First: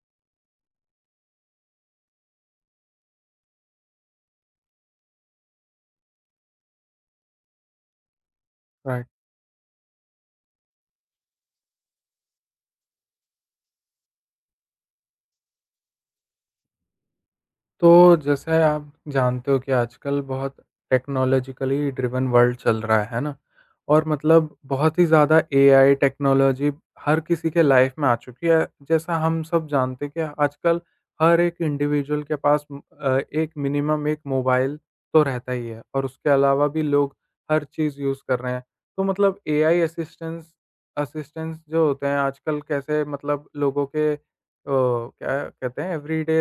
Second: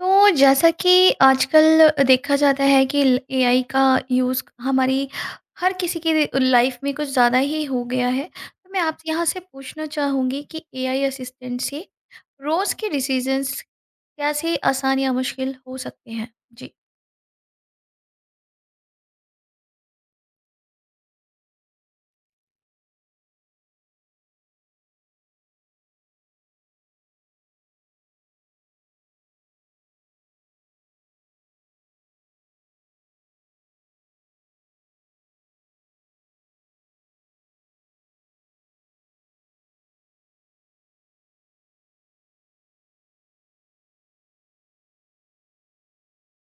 तो जैसा कि आजकल देखा जाता है कि एआई का यूज़ हमारी हर किसी की लाइफ में कुछ ज़्यादा ही हो गया है। तो मैं राइट। आपसे यहाँ से पूछना चाहूँगी कि एआई असिस्टेंट से रोज़ के डिसीजंस कैसे आसान या मुश्किल हो सकते हैं जी। तो जैसे आप जानते हो कि आजकल बहुत टेक्नोलॉजिकली ड्रिवन वर्ल्ड चल रहा है ना? और मतलब बहुत ही ज़्यादा एआई टेक्नोलॉजी हर किसी के लाइफ में आ चुकी है। जैसा हम सब जानते हैं कि आजकल हर एक इंडिविजुअल के पास एक मिनिमम एक मोबाइल तो रहता ही है, और उसके अलावा भी लोग हर चीज़ यूज़ कर रहे हैं। तो मतलब एआई असिस्टेंस असिस्टेंस जो होते हैं आजकल कैसे मतलब लोगों के क्या कहते हैं एवरीडे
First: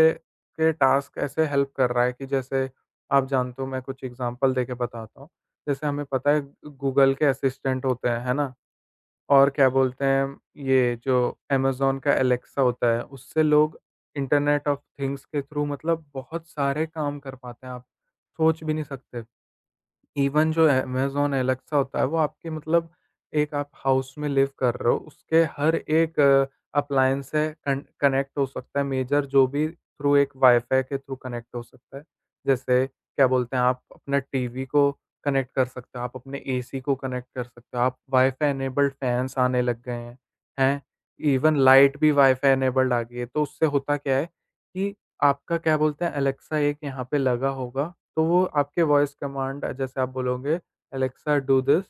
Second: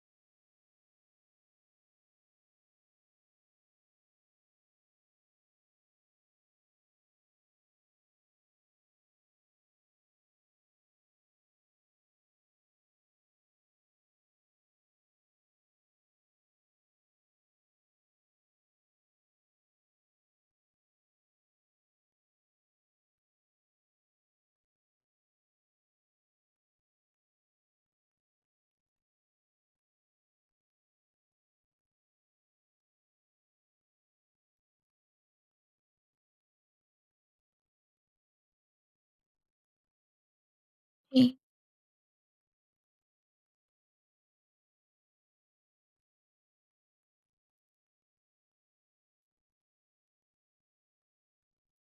के टास्क ऐसे हेल्प कर रहा है कि जैसे आप जानते हो, मैं कुछ एग्जांपल देके बताता हूँ। जैसे हमें पता है गूगल के असिस्टेंट होते हैं, है ना? और क्या बोलते हैं, ये जो अमेज़न का एलेक्सा होता है, उससे लोग इंटरनेट ऑफ थिंग्स के थ्रू मतलब बहुत सारे काम कर पाते हैं, आप सोच भी नहीं सकते। इवन जो अमेज़न एलेक्सा होता है वो आपके मतलब, एक आप हाउस में लिव कर रहे हो, उसके हर एक अप्लायंस से कन कनेक्ट हो सकता है, मेजर जो भी थ्रू, एक वाईफ़ाई के थ्रू कनेक्ट हो सकता है। जैसे क्या बोलते हैं, आप अपने टीवी को कनेक्ट कर सकते हो, आप अपने एसी को कनेक्ट कर सकते हो, आप वाईफ़ाई इनेबल्ड फैन्स आने लग गए हैं, हैं? जी, इवन लाइट भी वाईफ़ाई इनेबल्ड आ गई है, तो उससे होता क्या है कि आपका क्या बोलते हैं एलेक्सा एक यहाँ पे लगा होगा, तो वो आपके वॉइस कमांड जैसे आप बोलोगे एलेक्सा डू दिस,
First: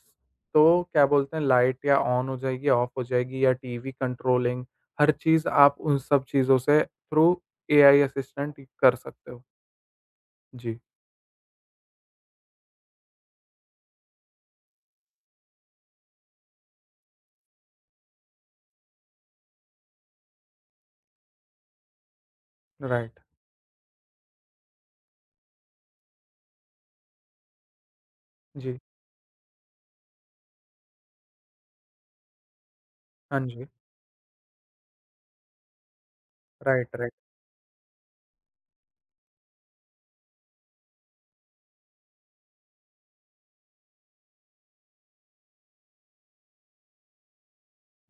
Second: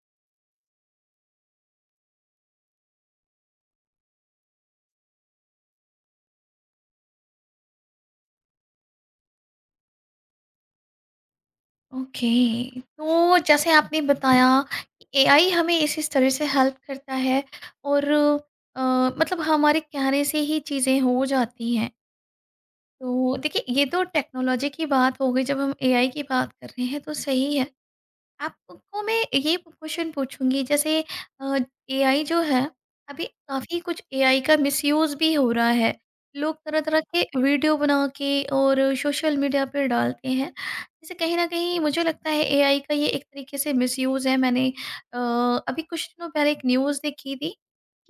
तो क्या बोलते हैं लाइट या ऑन हो जाएगी, ऑफ हो जाएगी, या टीवी कंट्रोलिंग हर चीज़ आप उन सब चीज़ों से थ्रू एआई असिस्टेंट कर सकते हो। जी, ओके। तो जैसे आपने बताया कि एआई हमें इस तरह से हेल्प करता है और अ, मतलब हमारे कहने से ही चीज़ें हो जाती हैं। राइट। तो देखिए, ये तो टेक्नोलॉजी की बात हो गई। जब हम एआई की बात कर रहे हैं तो सही है, जी। आपको मैं ये क्वेश्चन पूछूंगी। जैसे, एआई जो है, अभी हाँ जी। काफ़ी कुछ एआई का मिसयूज भी हो रहा है। लोग तरह राइट, तरह राइट। के वीडियो बना के और सोशल मीडिया पर डालते हैं। जैसे कहीं ना कहीं मुझे लगता है एआई का ये एक तरीके से मिसयूज है। मैंने अभी कुछ दिनों पहले एक न्यूज़ देखी थी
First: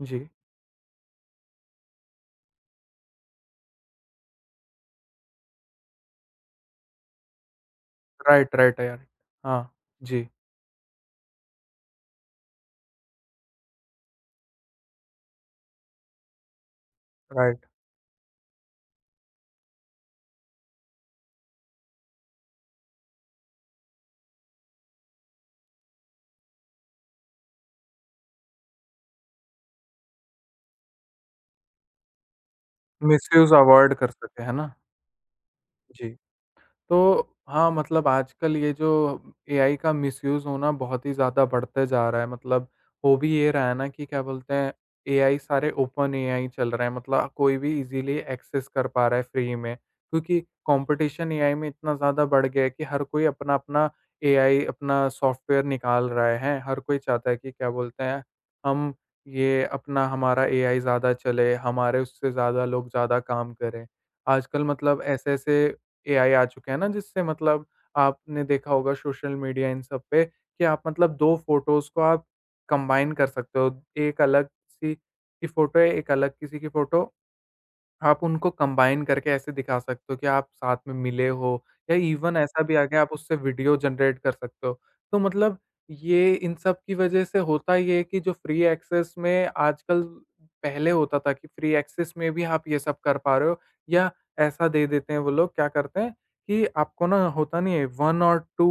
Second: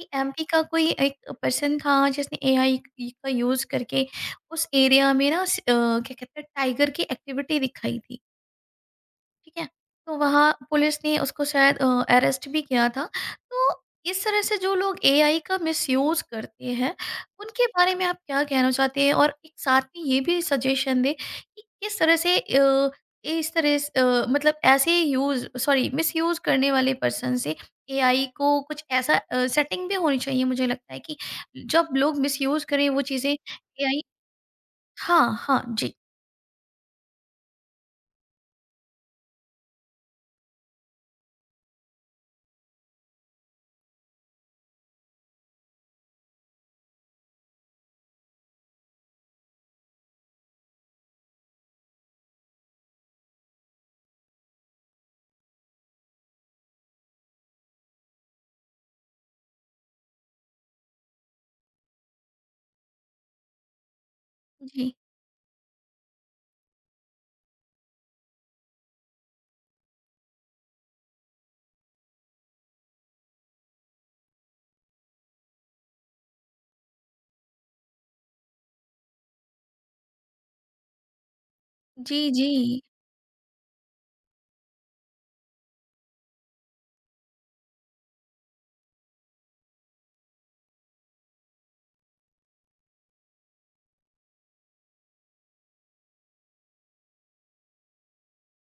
कि जी। एमपी का कोई एक पर्सन था जिसने एआई का यूज़ करके उस एरिया में ना क्या कहते हैं, टाइगर की एक्टिविटी दिखाई थी। राइट, राइट यार। ठीक है? हाँ, तो जी, वहाँ पुलिस ने उसको शायद अरेस्ट भी किया था। तो इस तरह से जो लोग एआई का मिसयूज़ करते हैं, उनके राइट। बारे में आप क्या कहना चाहते हैं? और एक साथ में ये भी सजेशन दें कि किस तरह से इस तरह मतलब ऐसे यूज़ सॉरी मिसयूज़ करने वाले पर्सन से एआई को कुछ ऐसा सेटिंग भी होनी चाहिए, मुझे लगता है कि जब लोग मिसयूज़ करें वो चीज़ें मिसयूज़ अवॉइड एआई। कर सके, है ना? हाँ, हाँ। जी, जी। तो हाँ, मतलब आजकल ये जो एआई का मिसयूज़ होना बहुत ही ज़्यादा बढ़ते जा रहा है। मतलब हो भी ये रहा है ना कि क्या बोलते हैं, एआई सारे ओपन एआई चल रहे हैं। मतलब कोई भी इज़िली एक्सेस कर पा रहा है फ्री में। क्योंकि कॉम्पिटिशन एआई में इतना ज़्यादा बढ़ गया है कि हर कोई अपना-अपना एआई अपना सॉफ्टवेयर निकाल रहे हैं। हर कोई चाहता है कि क्या बोलते हैं, हम ये अपना हमारा एआई ज़्यादा चले, हमारे उससे ज़्यादा लोग ज़्यादा काम करें। आजकल जी। मतलब ऐसे-ऐसे एआई आ चुके हैं ना, जिससे मतलब आपने देखा होगा सोशल मीडिया इन सब पे कि आप मतलब 2 फ़ोटोज़ को आप कंबाइन कर सकते हो। एक अलग-सी की फ़ोटो है, एक अलग किसी की फ़ोटो, आप उनको कंबाइन करके ऐसे दिखा सकते हो कि आप साथ में मिले हो, या जी, इवन जी। ऐसा भी आ गया आप उससे वीडियो जनरेट कर सकते हो। तो मतलब ये इन सब की वजह से होता ये है कि जो फ्री एक्सेस में आजकल पहले होता था कि फ्री एक्सेस में भी आप ये सब कर पा रहे हो, या ऐसा दे देते हैं वो लोग क्या करते हैं कि आपको ना होता नहीं है, 1 और 2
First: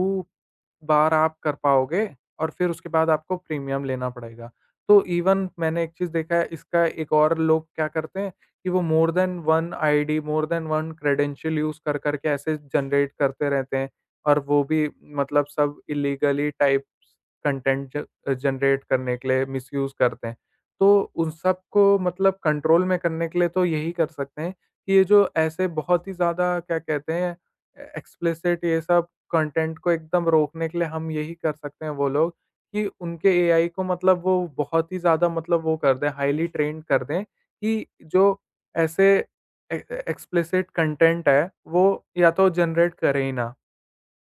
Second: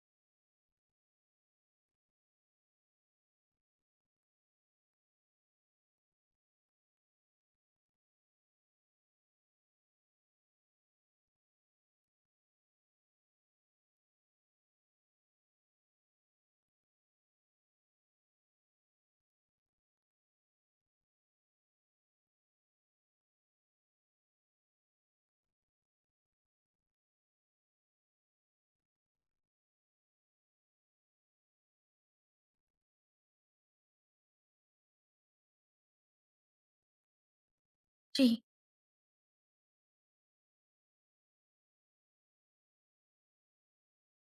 बार आप कर पाओगे और फिर उसके बाद आपको प्रीमियम लेना पड़ेगा। तो इवन मैंने एक चीज़ देखा है इसका, एक और लोग क्या करते हैं कि वो more than 1 ID, more than 1 credential use कर कर के ऐसे जनरेट करते रहते हैं, और वो भी मतलब सब इल्लीगली टाइप्स कंटेंट ज जनरेट करने के लिए मिसयूज़ करते हैं। तो उन सब को मतलब कंट्रोल में करने के लिए तो यही कर सकते हैं कि ये जो ऐसे बहुत ही ज़्यादा क्या कहते हैं ए एक्सप्लिसिट ये सब कंटेंट को एकदम रोकने के लिए हम यही कर सकते हैं वो लोग कि उनके एआई को मतलब वो बहुत ही ज़्यादा मतलब वो कर दें, हाइली ट्रेन्ड कर दें कि जो जी, ऐसे ए एक्सप्लिसिट कंटेंट है, वो या तो जनरेट करे ही ना।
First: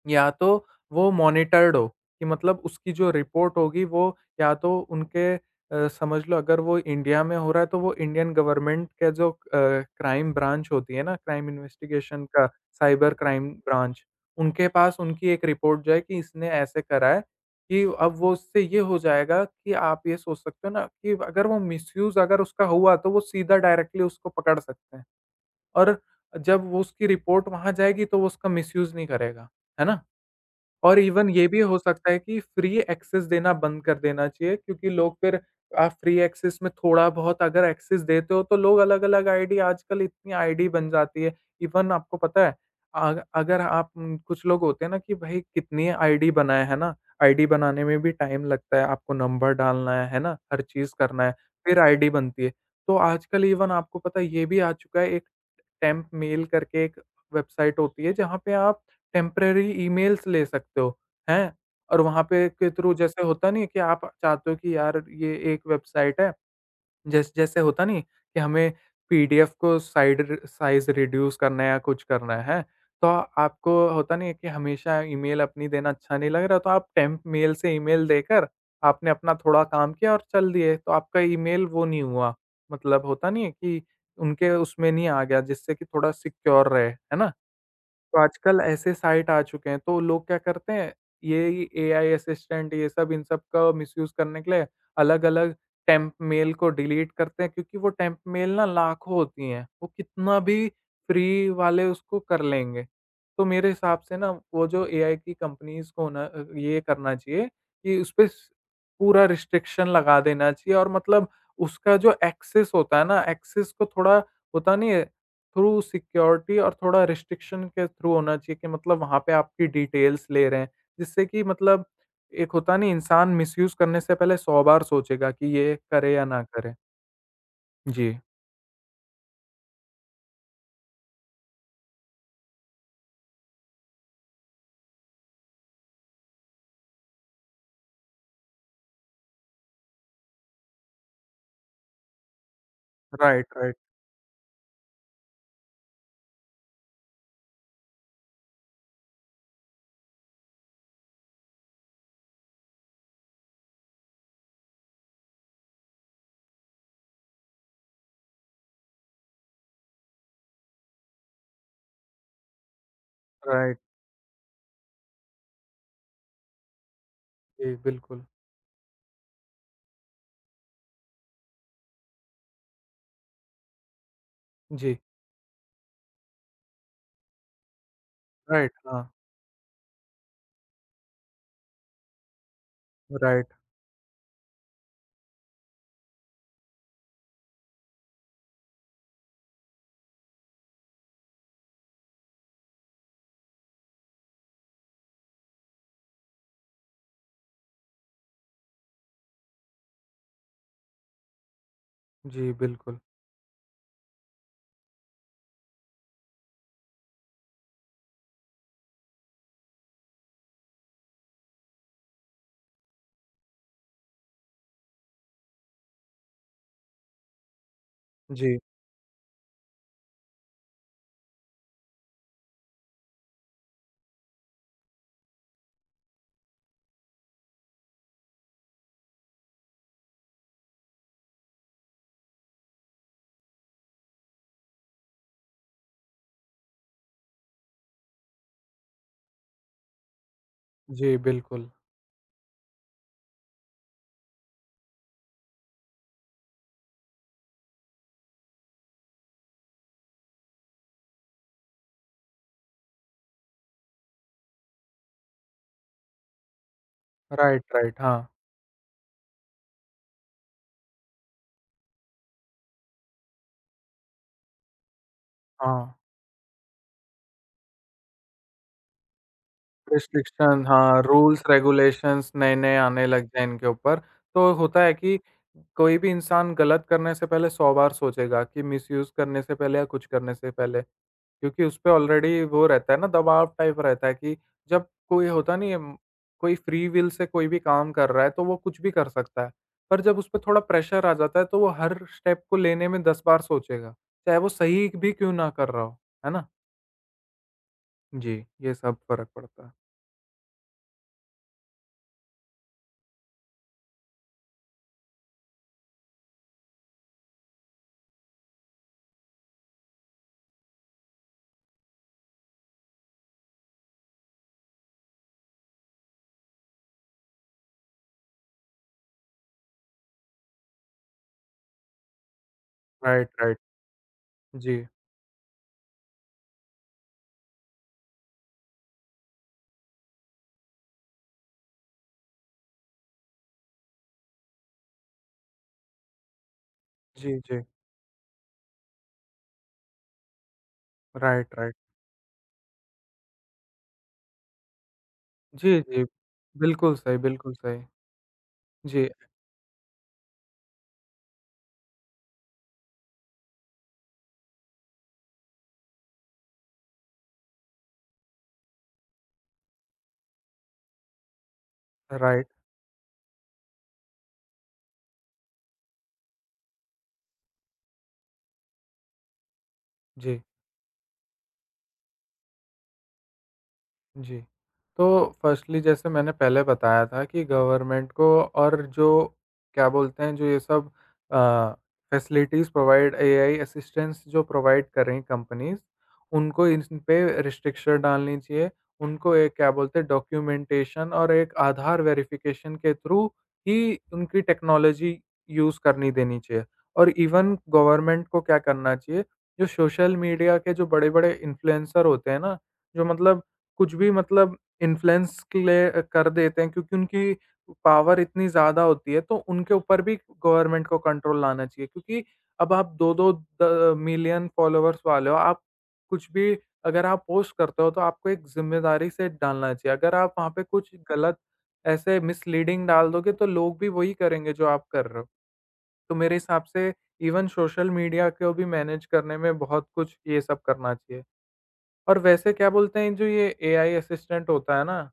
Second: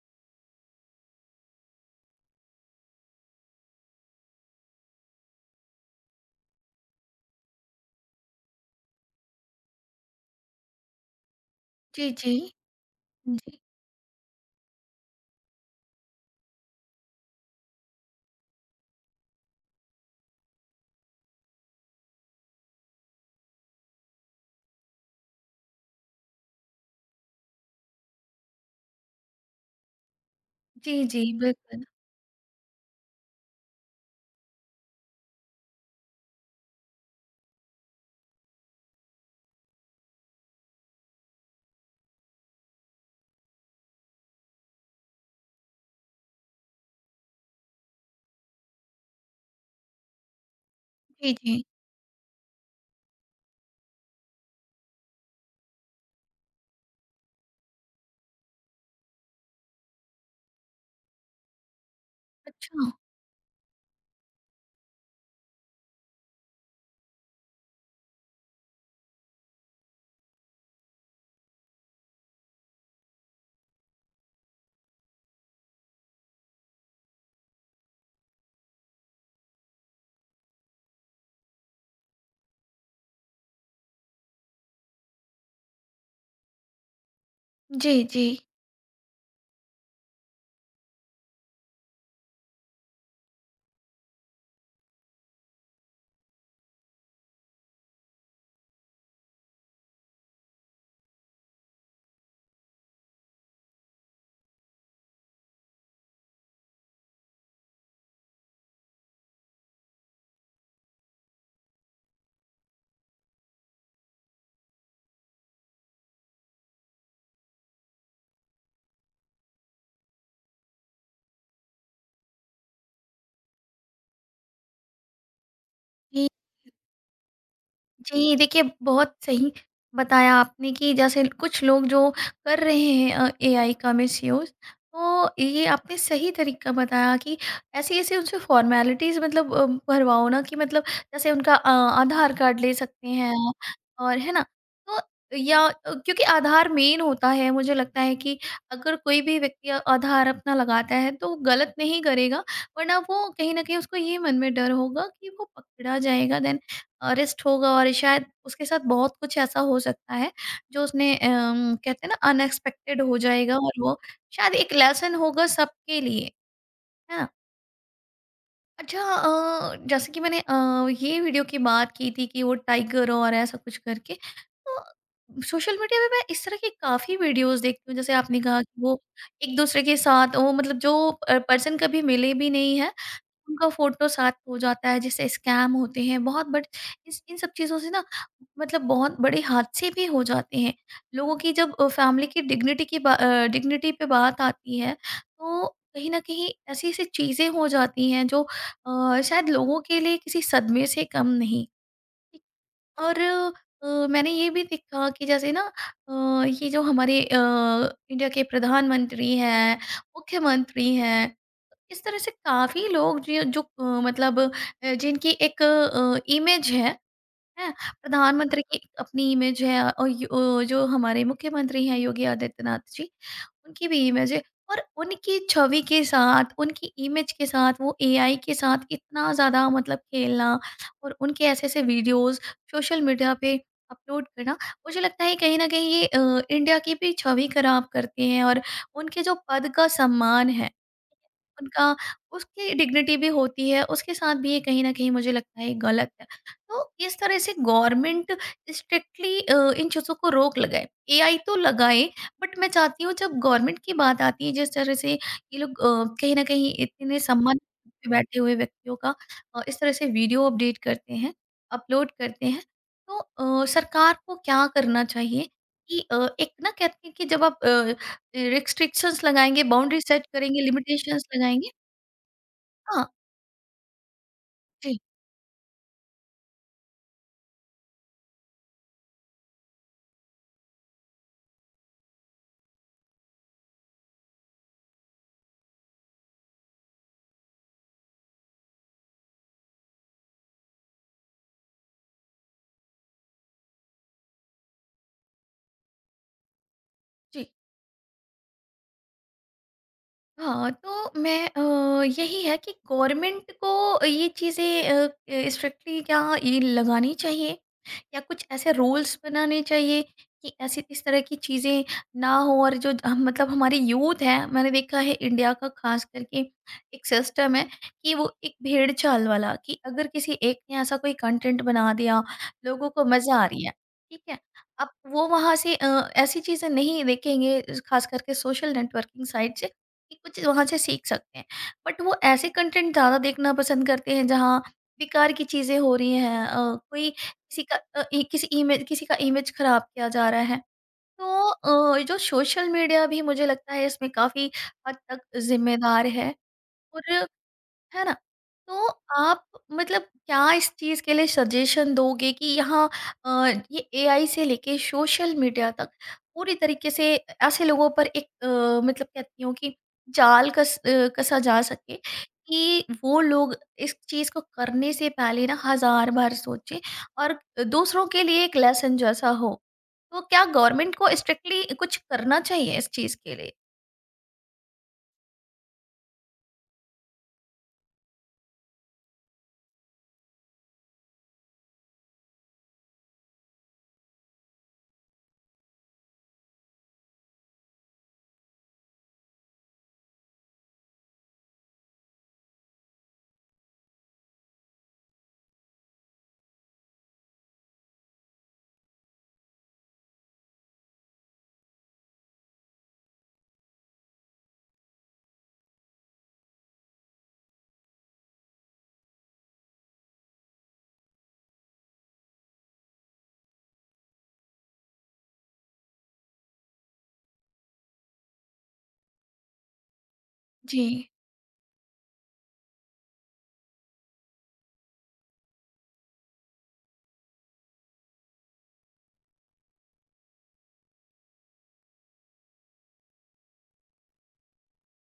या तो वो मॉनिटर्ड हो कि मतलब उसकी जो रिपोर्ट होगी वो, या तो उनके समझ लो अगर वो इंडिया में हो रहा है तो वो इंडियन गवर्नमेंट के जो क्राइम ब्रांच होती है ना, क्राइम जी, इन्वेस्टिगेशन जी। का साइबर क्राइम जी। ब्रांच, उनके पास उनकी एक रिपोर्ट जाए कि इसने ऐसे करा है। कि अब वो उससे ये हो जाएगा कि आप ये सोच सकते हो ना कि अगर वो मिसयूज अगर उसका हुआ तो वो सीधा डायरेक्टली उसको पकड़ सकते हैं, और जब वो उसकी रिपोर्ट वहां जाएगी तो वो उसका मिसयूज नहीं करेगा, है ना? जी, और जी, इवन ये भी हो बिल्कुल। सकता है कि फ्री एक्सेस देना बंद कर देना चाहिए, क्योंकि लोग फिर, आप फ्री एक्सेस में थोड़ा-बहुत अगर एक्सेस देते हो तो लोग अलग-अलग आईडी, आजकल इतनी आईडी बन जाती है। इवन आपको पता है, अग अगर आप कुछ लोग होते हैं ना कि भई कितनी आईडी बनाए, है ना? आईडी बनाने में भी टाइम लगता है, आपको नंबर डालना है ना? हर चीज़ करना है, जी, जी। फिर आईडी बनती है। तो आजकल इवन आपको पता है ये भी आ चुका है, एक टेम्प मेल करके एक वेबसाइट होती है जहाँ पे आप टेम्परेरी ईमेल्स ले सकते हो, हैं? और वहाँ पे के अच्छा। थ्रू जैसे होता नहीं है कि आप चाहते हो कि यार ये एक वेबसाइट है, जैसे होता नहीं कि हमें पीडीएफ को साइड र साइज़ रिड्यूस करना है या कुछ करना है, तो आपको होता नहीं है कि हमेशा ईमेल अपनी देना अच्छा नहीं लग रहा, तो आप टेम्प मेल से ईमेल देकर आपने अपना थोड़ा काम किया और चल दिए, तो आपका ईमेल वो नहीं हुआ। मतलब होता नहीं है कि उनके उसमें नहीं आ गया, जिससे कि थोड़ा सिक्योर रहे, है ना? जी, तो जी। आजकल ऐसे साइट आ चुके हैं, तो लोग क्या करते हैं, ये एआई असिस्टेंट ये सब इन सब का मिसयूज़ करने के लिए अलग-अलग टेम्प मेल को डिलीट करते हैं, क्योंकि वो टेम्प मेल ना लाखों होती हैं, वो कितना भी फ्री वाले उसको कर लेंगे। तो मेरे हिसाब से ना वो जो एआई की कंपनीज़ को ना ये करना चाहिए कि उसपे स पूरा रिस्ट्रिक्शन लगा देना चाहिए। और मतलब उसका जो एक्सेस होता है ना, एक्सेस को थोड़ा, होता नहीं है, थ्रू सिक्योरिटी और थोड़ा रिस्ट्रिक्शन के थ्रू होना चाहिए, कि मतलब वहाँ पे आपकी डिटेल्स ले रहे हैं, जिससे कि मतलब एक होता नहीं, इंसान मिसयूज़ करने से पहले 100 बार सोचेगा कि ये करे या ये ना करे। जी, जी, देखिए बहुत सही बताया आपने कि जैसे कुछ लोग जो कर रहे हैं एआई का मिसयूज़। तो ये आपने सही तरीका बताया कि ऐसे-ऐसे उनसे फ़ॉर्मेलिटीज़ मतलब भरवाओ ना कि मतलब जैसे उनका आधार कार्ड ले सकते हैं राइट, राइट, और, है ना? तो या क्योंकि आधार मेन होता है, मुझे लगता है कि अगर कोई भी व्यक्ति आधार अपना लगाता है तो वो गलत नहीं करेगा। वरना वो कहीं न कहीं उसको ये मन में डर होगा कि वो पकड़ा जाएगा, देन रेस्ट होगा और शायद उसके साथ बहुत कुछ ऐसा हो सकता है जो उसने कहते हैं ना, अनएक्सपेक्टेड हो जाएगा राइट। और वो शायद एक लेसन होगा सबके लिए, है ना? जी, बिल्कुल। अच्छा, जैसे कि मैंने ये वीडियो की बात की थी कि वो टाइगर और ऐसा कुछ करके, जी, तो सोशल मीडिया पे मैं इस तरह की काफ़ी वीडियोज़ देखती हूँ। जैसे आपने कहा राइट, कि वो हाँ, एक-दूसरे के साथ वो मतलब जो पर्सन कभी मिले भी नहीं हैं, राइट। उनका फ़ोटो साथ हो जाता है, जैसे स्कैम होते हैं बहुत, बट इस इन सब चीज़ों से ना मतलब बहुत बड़े हादसे भी हो जाते हैं। लोगों की जब फ़ैमिली की डिग्निटी की डिग्निटी पे बात आती है, तो कहीं न कहीं ऐसी-ऐसी चीज़ें हो जाती हैं जो शायद लोगों के लिए किसी सदमे से कम नहीं। जी, बिल्कुल। और मैंने ये भी देखा कि जैसे ना, अ, ये जो हमारे इंडिया के प्रधानमंत्री हैं, मुख्यमंत्री हैं, इस तरह से काफ़ी लोग जो जो मतलब जिनकी एक इमेज है, हैं? जी, प्रधानमंत्री की एक अपनी इमेज है और जो हमारे मुख्यमंत्री हैं योगी आदित्यनाथ जी, उनकी भी इमेज है और उनकी छवि के साथ, उनकी इमेज के साथ, वो एआई के साथ इतना ज़्यादा मतलब खेलना और उनके ऐसे-ऐसे वीडियोज़ सोशल मीडिया पे अपलोड करना, मुझे लगता है कहीं न कहीं ये इंडिया की भी छवि खराब करते हैं। और उनके जो पद का सम्मान है, जी, बिल्कुल। उनका, उसकी डिग्निटी भी होती है, उसके साथ भी ये कहीं न कहीं मुझे लगता है गलत है। तो इस तरह से गवर्नमेंट स्ट्रिक्टली इन चीज़ों को रोक लगाए। एआई तो लगाए, बट मैं चाहती हूँ जब गवर्नमेंट की बात आती है जिस तरह से ये लोग कहीं न कहीं इतने सम्मान राइट, राइट, पे हाँ, बैठे हुए व्यक्तियों का इस तरह से वीडियो अपडेट करते हैं, अपलोड करते हैं, तो सरकार को क्या करना चाहिए हाँ। कि एक ना कहते हैं कि जब आप रिस्ट्रिक्शंस लगाएँगे, बाउंड्री सेट करेंगे, रिस्ट्रिक्शन, हाँ, लिमिटेशंस रूल्स लगाएँगे। रेगुलेशंस नए-नए हाँ, आने लग जाएँ इनके ऊपर। तो होता है जी, कि कोई भी इंसान गलत करने से पहले 100 बार सोचेगा कि मिसयूज़ करने से पहले या कुछ करने से पहले। क्योंकि उस पे ऑलरेडी वो रहता है ना दबाव टाइप रहता है, कि जब कोई होता नहीं है, कोई फ्री विल से कोई भी काम कर रहा है तो वो कुछ भी कर सकता है। पर जब उस पे थोड़ा प्रेशर आ जाता है तो वो हर स्टेप को लेने में 10 बार सोचेगा। चाहे वो सही भी क्यों ना कर रहा हो। है ना? जी। जी, ये सब फ़र्क पड़ता है। हाँ, तो मैं यही है कि गवर्नमेंट को ये चीज़ें स्ट्रिक्टली क्या ये लगानी चाहिए या कुछ ऐसे रूल्स बनाने चाहिए कि ऐसी इस तरह की चीज़ें ना हो। और जो हम मतलब हमारी यूथ है, मैंने देखा है इंडिया का, खास करके एक सिस्टम है कि वो एक भेड़ चाल वाला, कि अगर किसी एक ने ऐसा कोई कंटेंट बना दिया, लोगों को राइट, मज़ा आ राइट। रही है, ठीक है? जी। अब वो वहाँ से ऐसी चीज़ें नहीं देखेंगे, खास करके सोशल नेटवर्किंग साइट से कि कुछ वहाँ से सीख सकते हैं। बट वो ऐसे कंटेंट ज़्यादा देखना पसंद करते हैं जहाँ बेकार की चीज़ें हो रही हैं, कोई जी, जी। किसी का अ, इ किसी इमेज, किसी का इमेज ख़राब किया जा रहा है। तो राइट, राइट। जो सोशल मीडिया, भी मुझे लगता है इसमें काफ़ी हद तक जी, जी। ज़िम्मेदार है। बिल्कुल और, सही, बिल्कुल सही। है ना? तो जी, आप मतलब क्या इस चीज़ के लिए सजेशन दोगे कि यहाँ अ, ये एआई से लेके सोशल मीडिया तक पूरी तरीके से ऐसे लोगों पर एक मतलब कहती हूँ कि जाल कसा जा सके राइट। कि वो लोग इस चीज़ को करने से पहले ना हज़ार बार सोचें और दूसरों के लिए एक लेसन जैसा हो। तो जी। क्या गवर्नमेंट को स्ट्रिक्टली कुछ करना चाहिए इस चीज़ के लिए? जी। तो फ़र्स्टली जैसे मैंने पहले बताया था, कि गवर्नमेंट को और जो क्या बोलते हैं जो ये सब अ, फ़ैसिलिटीज़ प्रोवाइड, एआई असिस्टेंस जो प्रोवाइड कर रही कंपनीज़, उनको इन पे रिस्ट्रिक्शन डालनी चाहिए। उनको एक क्या बोलते हैं डॉक्यूमेंटेशन और एक आधार वेरिफ़िकेशन के थ्रू ही उनकी टेक्नोलॉज़ी यूज़ करनी देनी चाहिए। और इवन गवर्नमेंट को क्या करना चाहिए, जो सोशल मीडिया के जो बड़े-बड़े इन्फ्लुएंसर होते हैं ना, जो मतलब कुछ भी मतलब इन्फ्लुएंस ले कर देते हैं, क्योंकि उनकी पावर इतनी ज़्यादा होती है, तो उनके ऊपर भी गवर्नमेंट को कंट्रोल लाना चाहिए। क्योंकि अब आप 2-2 द मिलियन फॉलोअर्स वाले हो, आप कुछ भी अगर आप पोस्ट करते हो तो आपको एक ज़िम्मेदारी से डालना चाहिए। अगर आप वहाँ पे जी। कुछ गलत ऐसे मिसलीडिंग डाल दोगे तो लोग भी वही करेंगे जो आप कर रहे हो। तो मेरे हिसाब से इवन सोशल मीडिया को भी मैनेज करने में बहुत कुछ ये सब करना चाहिए। और वैसे क्या बोलते हैं जो ये एआई असिस्टेंट होता है ना,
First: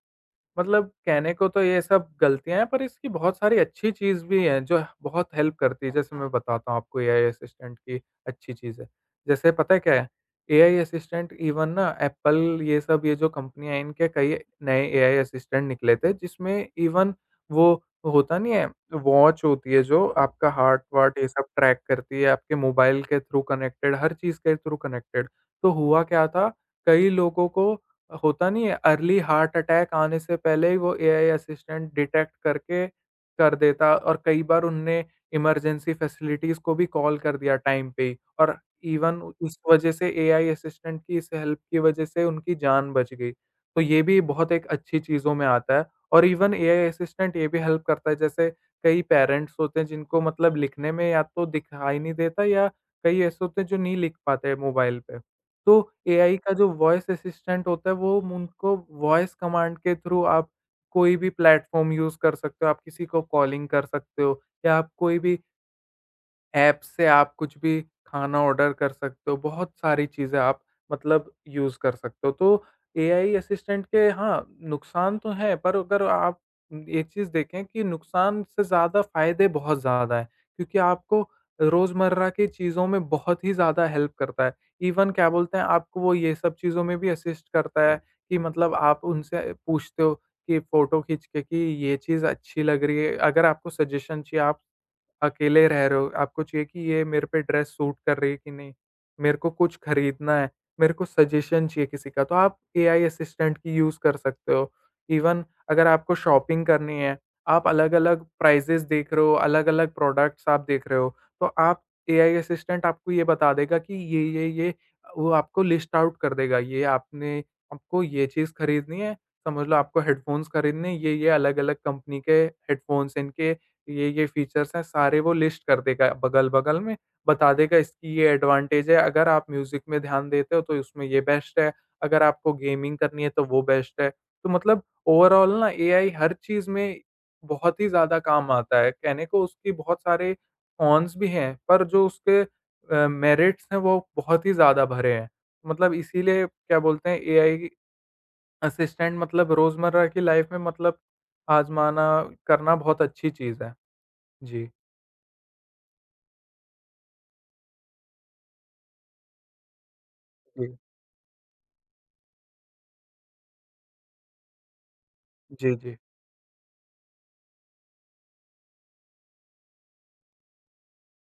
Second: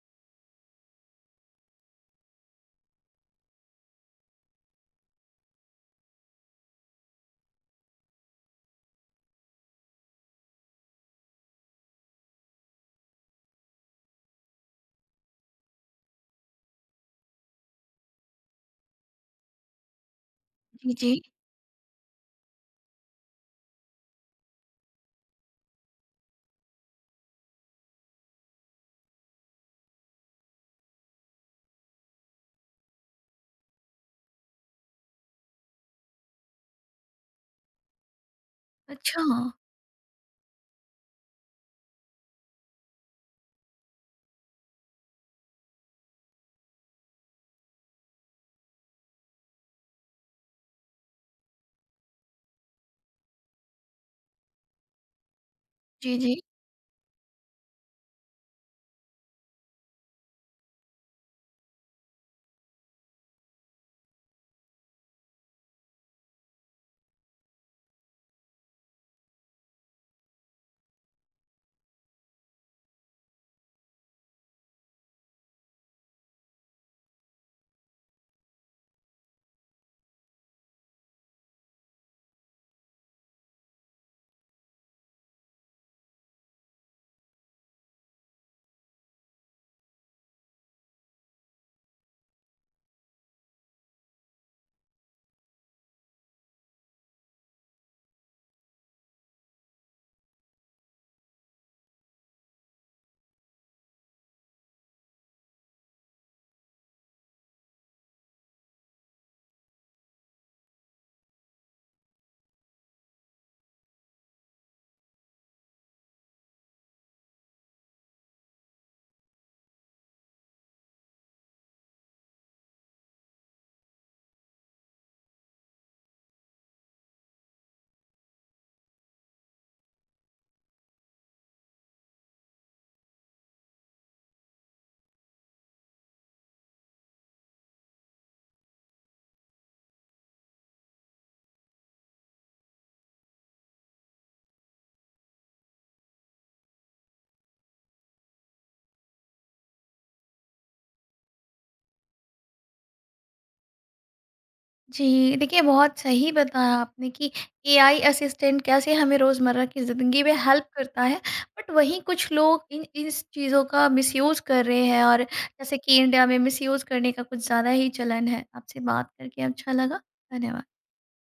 मतलब कहने को तो ये सब गलतियाँ हैं, पर इसकी बहुत सारी अच्छी चीज़ भी हैं, जो बहुत हेल्प करती है। जैसे मैं बताता हूँ आपको एआई असिस्टेंट की अच्छी चीज़ें। जैसे पता है क्या है? एआई असिस्टेंट इवन ना एप्पल ये सब ये जो कंपनियाँ हैं, इनके कई नए एआई असिस्टेंट निकले थे, जिसमें इवन वो होता नहीं है, वॉच होती है जो आपका जी, जी। हार्ट-वार्ट ये सब ट्रैक करती है, आपके मोबाइल के थ्रू कनेक्टेड, हर चीज़ के थ्रू कनेक्टेड। तो हुआ क्या था, कई लोगों को होता नहीं है अर्ली हार्ट अटैक आने से पहले ही वो एआई असिस्टेंट डिटेक्ट करके कर देता, और कई बार उनने इमरजेंसी फैसिलिटीज़ को भी कॉल कर दिया टाइम पे ही, और इवन अच्छा। इस वजह से एआई असिस्टेंट की इस हेल्प की वजह से उनकी जान बच गई। तो ये भी बहुत एक अच्छी चीज़ों में आता है। और इवन एआई असिस्टेंट ये भी हेल्प करता है, जैसे कई पेरेंट्स होते हैं जिनको मतलब लिखने में या तो दिखाई नहीं देता, या कई ऐसे होते हैं जो नहीं लिख पाते मोबाइल पे। तो जी, एआई जी। का जो वॉइस असिस्टेंट होता है वो उनको वॉइस कमांड के थ्रू आप कोई भी प्लेटफ़ॉर्म यूज़ कर सकते हो, आप किसी को कॉलिंग कर सकते हो, या आप कोई भी ऐप से आप कुछ भी खाना ऑर्डर कर सकते हो, बहुत सारी चीज़ें आप मतलब यूज़ कर सकते हो। तो एआई असिस्टेंट के, हाँ, नुकसान तो हैं, पर अगर आप एक चीज़ देखें कि नुकसान से ज़्यादा फ़ायदे बहुत ज़्यादा हैं, क्योंकि आपको रोज़मर्रा की चीज़ों में बहुत ही ज़्यादा हेल्प करता है। इवन क्या बोलते हैं, आपको वो ये सब चीज़ों में भी असिस्ट करता है, कि मतलब आप उनसे पूछते हो कि फ़ोटो खींच के कि ये चीज़ अच्छी लग रही है, अगर आपको सजेशन चाहिए, आप अकेले रह रहे हो, आपको चाहिए कि ये मेरे पे ड्रेस सूट कर रही है कि नहीं? मेरे को कुछ खरीदना है, मेरे को सजेशन चाहिए किसी का, तो आप एआई असिस्टेंट की यूज़ कर सकते हो। इवन अगर आपको शॉपिंग करनी है, आप अलग-अलग प्राइसेज़ देख रहे हो, अलग-अलग प्रोडक्ट्स आप देख रहे हो, तो आप, एआई असिस्टेंट आपको ये बता देगा कि ये, वो आपको लिस्ट आउट कर देगा, ये आपने, आपको ये चीज़ खरीदनी है, समझ लो आपको हेडफ़ोन्स खरीदने हैं, ये अलग-अलग कंपनी के हेडफ़ोन्स हैं, इनके ये फीचर्स हैं, सारे वो लिस्ट कर देगा बगल-बगल में, बता देगा इसकी ये एडवांटेज है, अगर आप म्यूज़िक में ध्यान देते हो तो इसमें ये बेस्ट है, अगर आपको गेमिंग करनी है तो वो बेस्ट है। तो मतलब ओवरऑल ना एआई हर चीज़ में बहुत ही ज़्यादा काम आता है, कहने को उसके बहुत सारे कॉन्स भी हैं, पर जो उसके मेरिट्स हैं वो बहुत ही ज़्यादा भरे हैं। मतलब इसीलिए क्या बोलते हैं एआई असिस्टेंट मतलब रोज़मर्रा की लाइफ़ में मतलब आज़माना, करना बहुत अच्छी चीज़ है। जी। जी, देखिए बहुत सही बताया आपने कि एआई असिस्टेंट कैसे हमें रोज़मर्रा की ज़िंदगी में हेल्प जी, करता है। बट वहीं कुछ लोग इन इस चीज़ों का मिसयूज़ कर रहे हैं और जी, जैसे कि जी। इंडिया में मिसयूज़ करने का कुछ ज़्यादा ही चलन है। आपसे बात करके अच्छा लगा। धन्यवाद।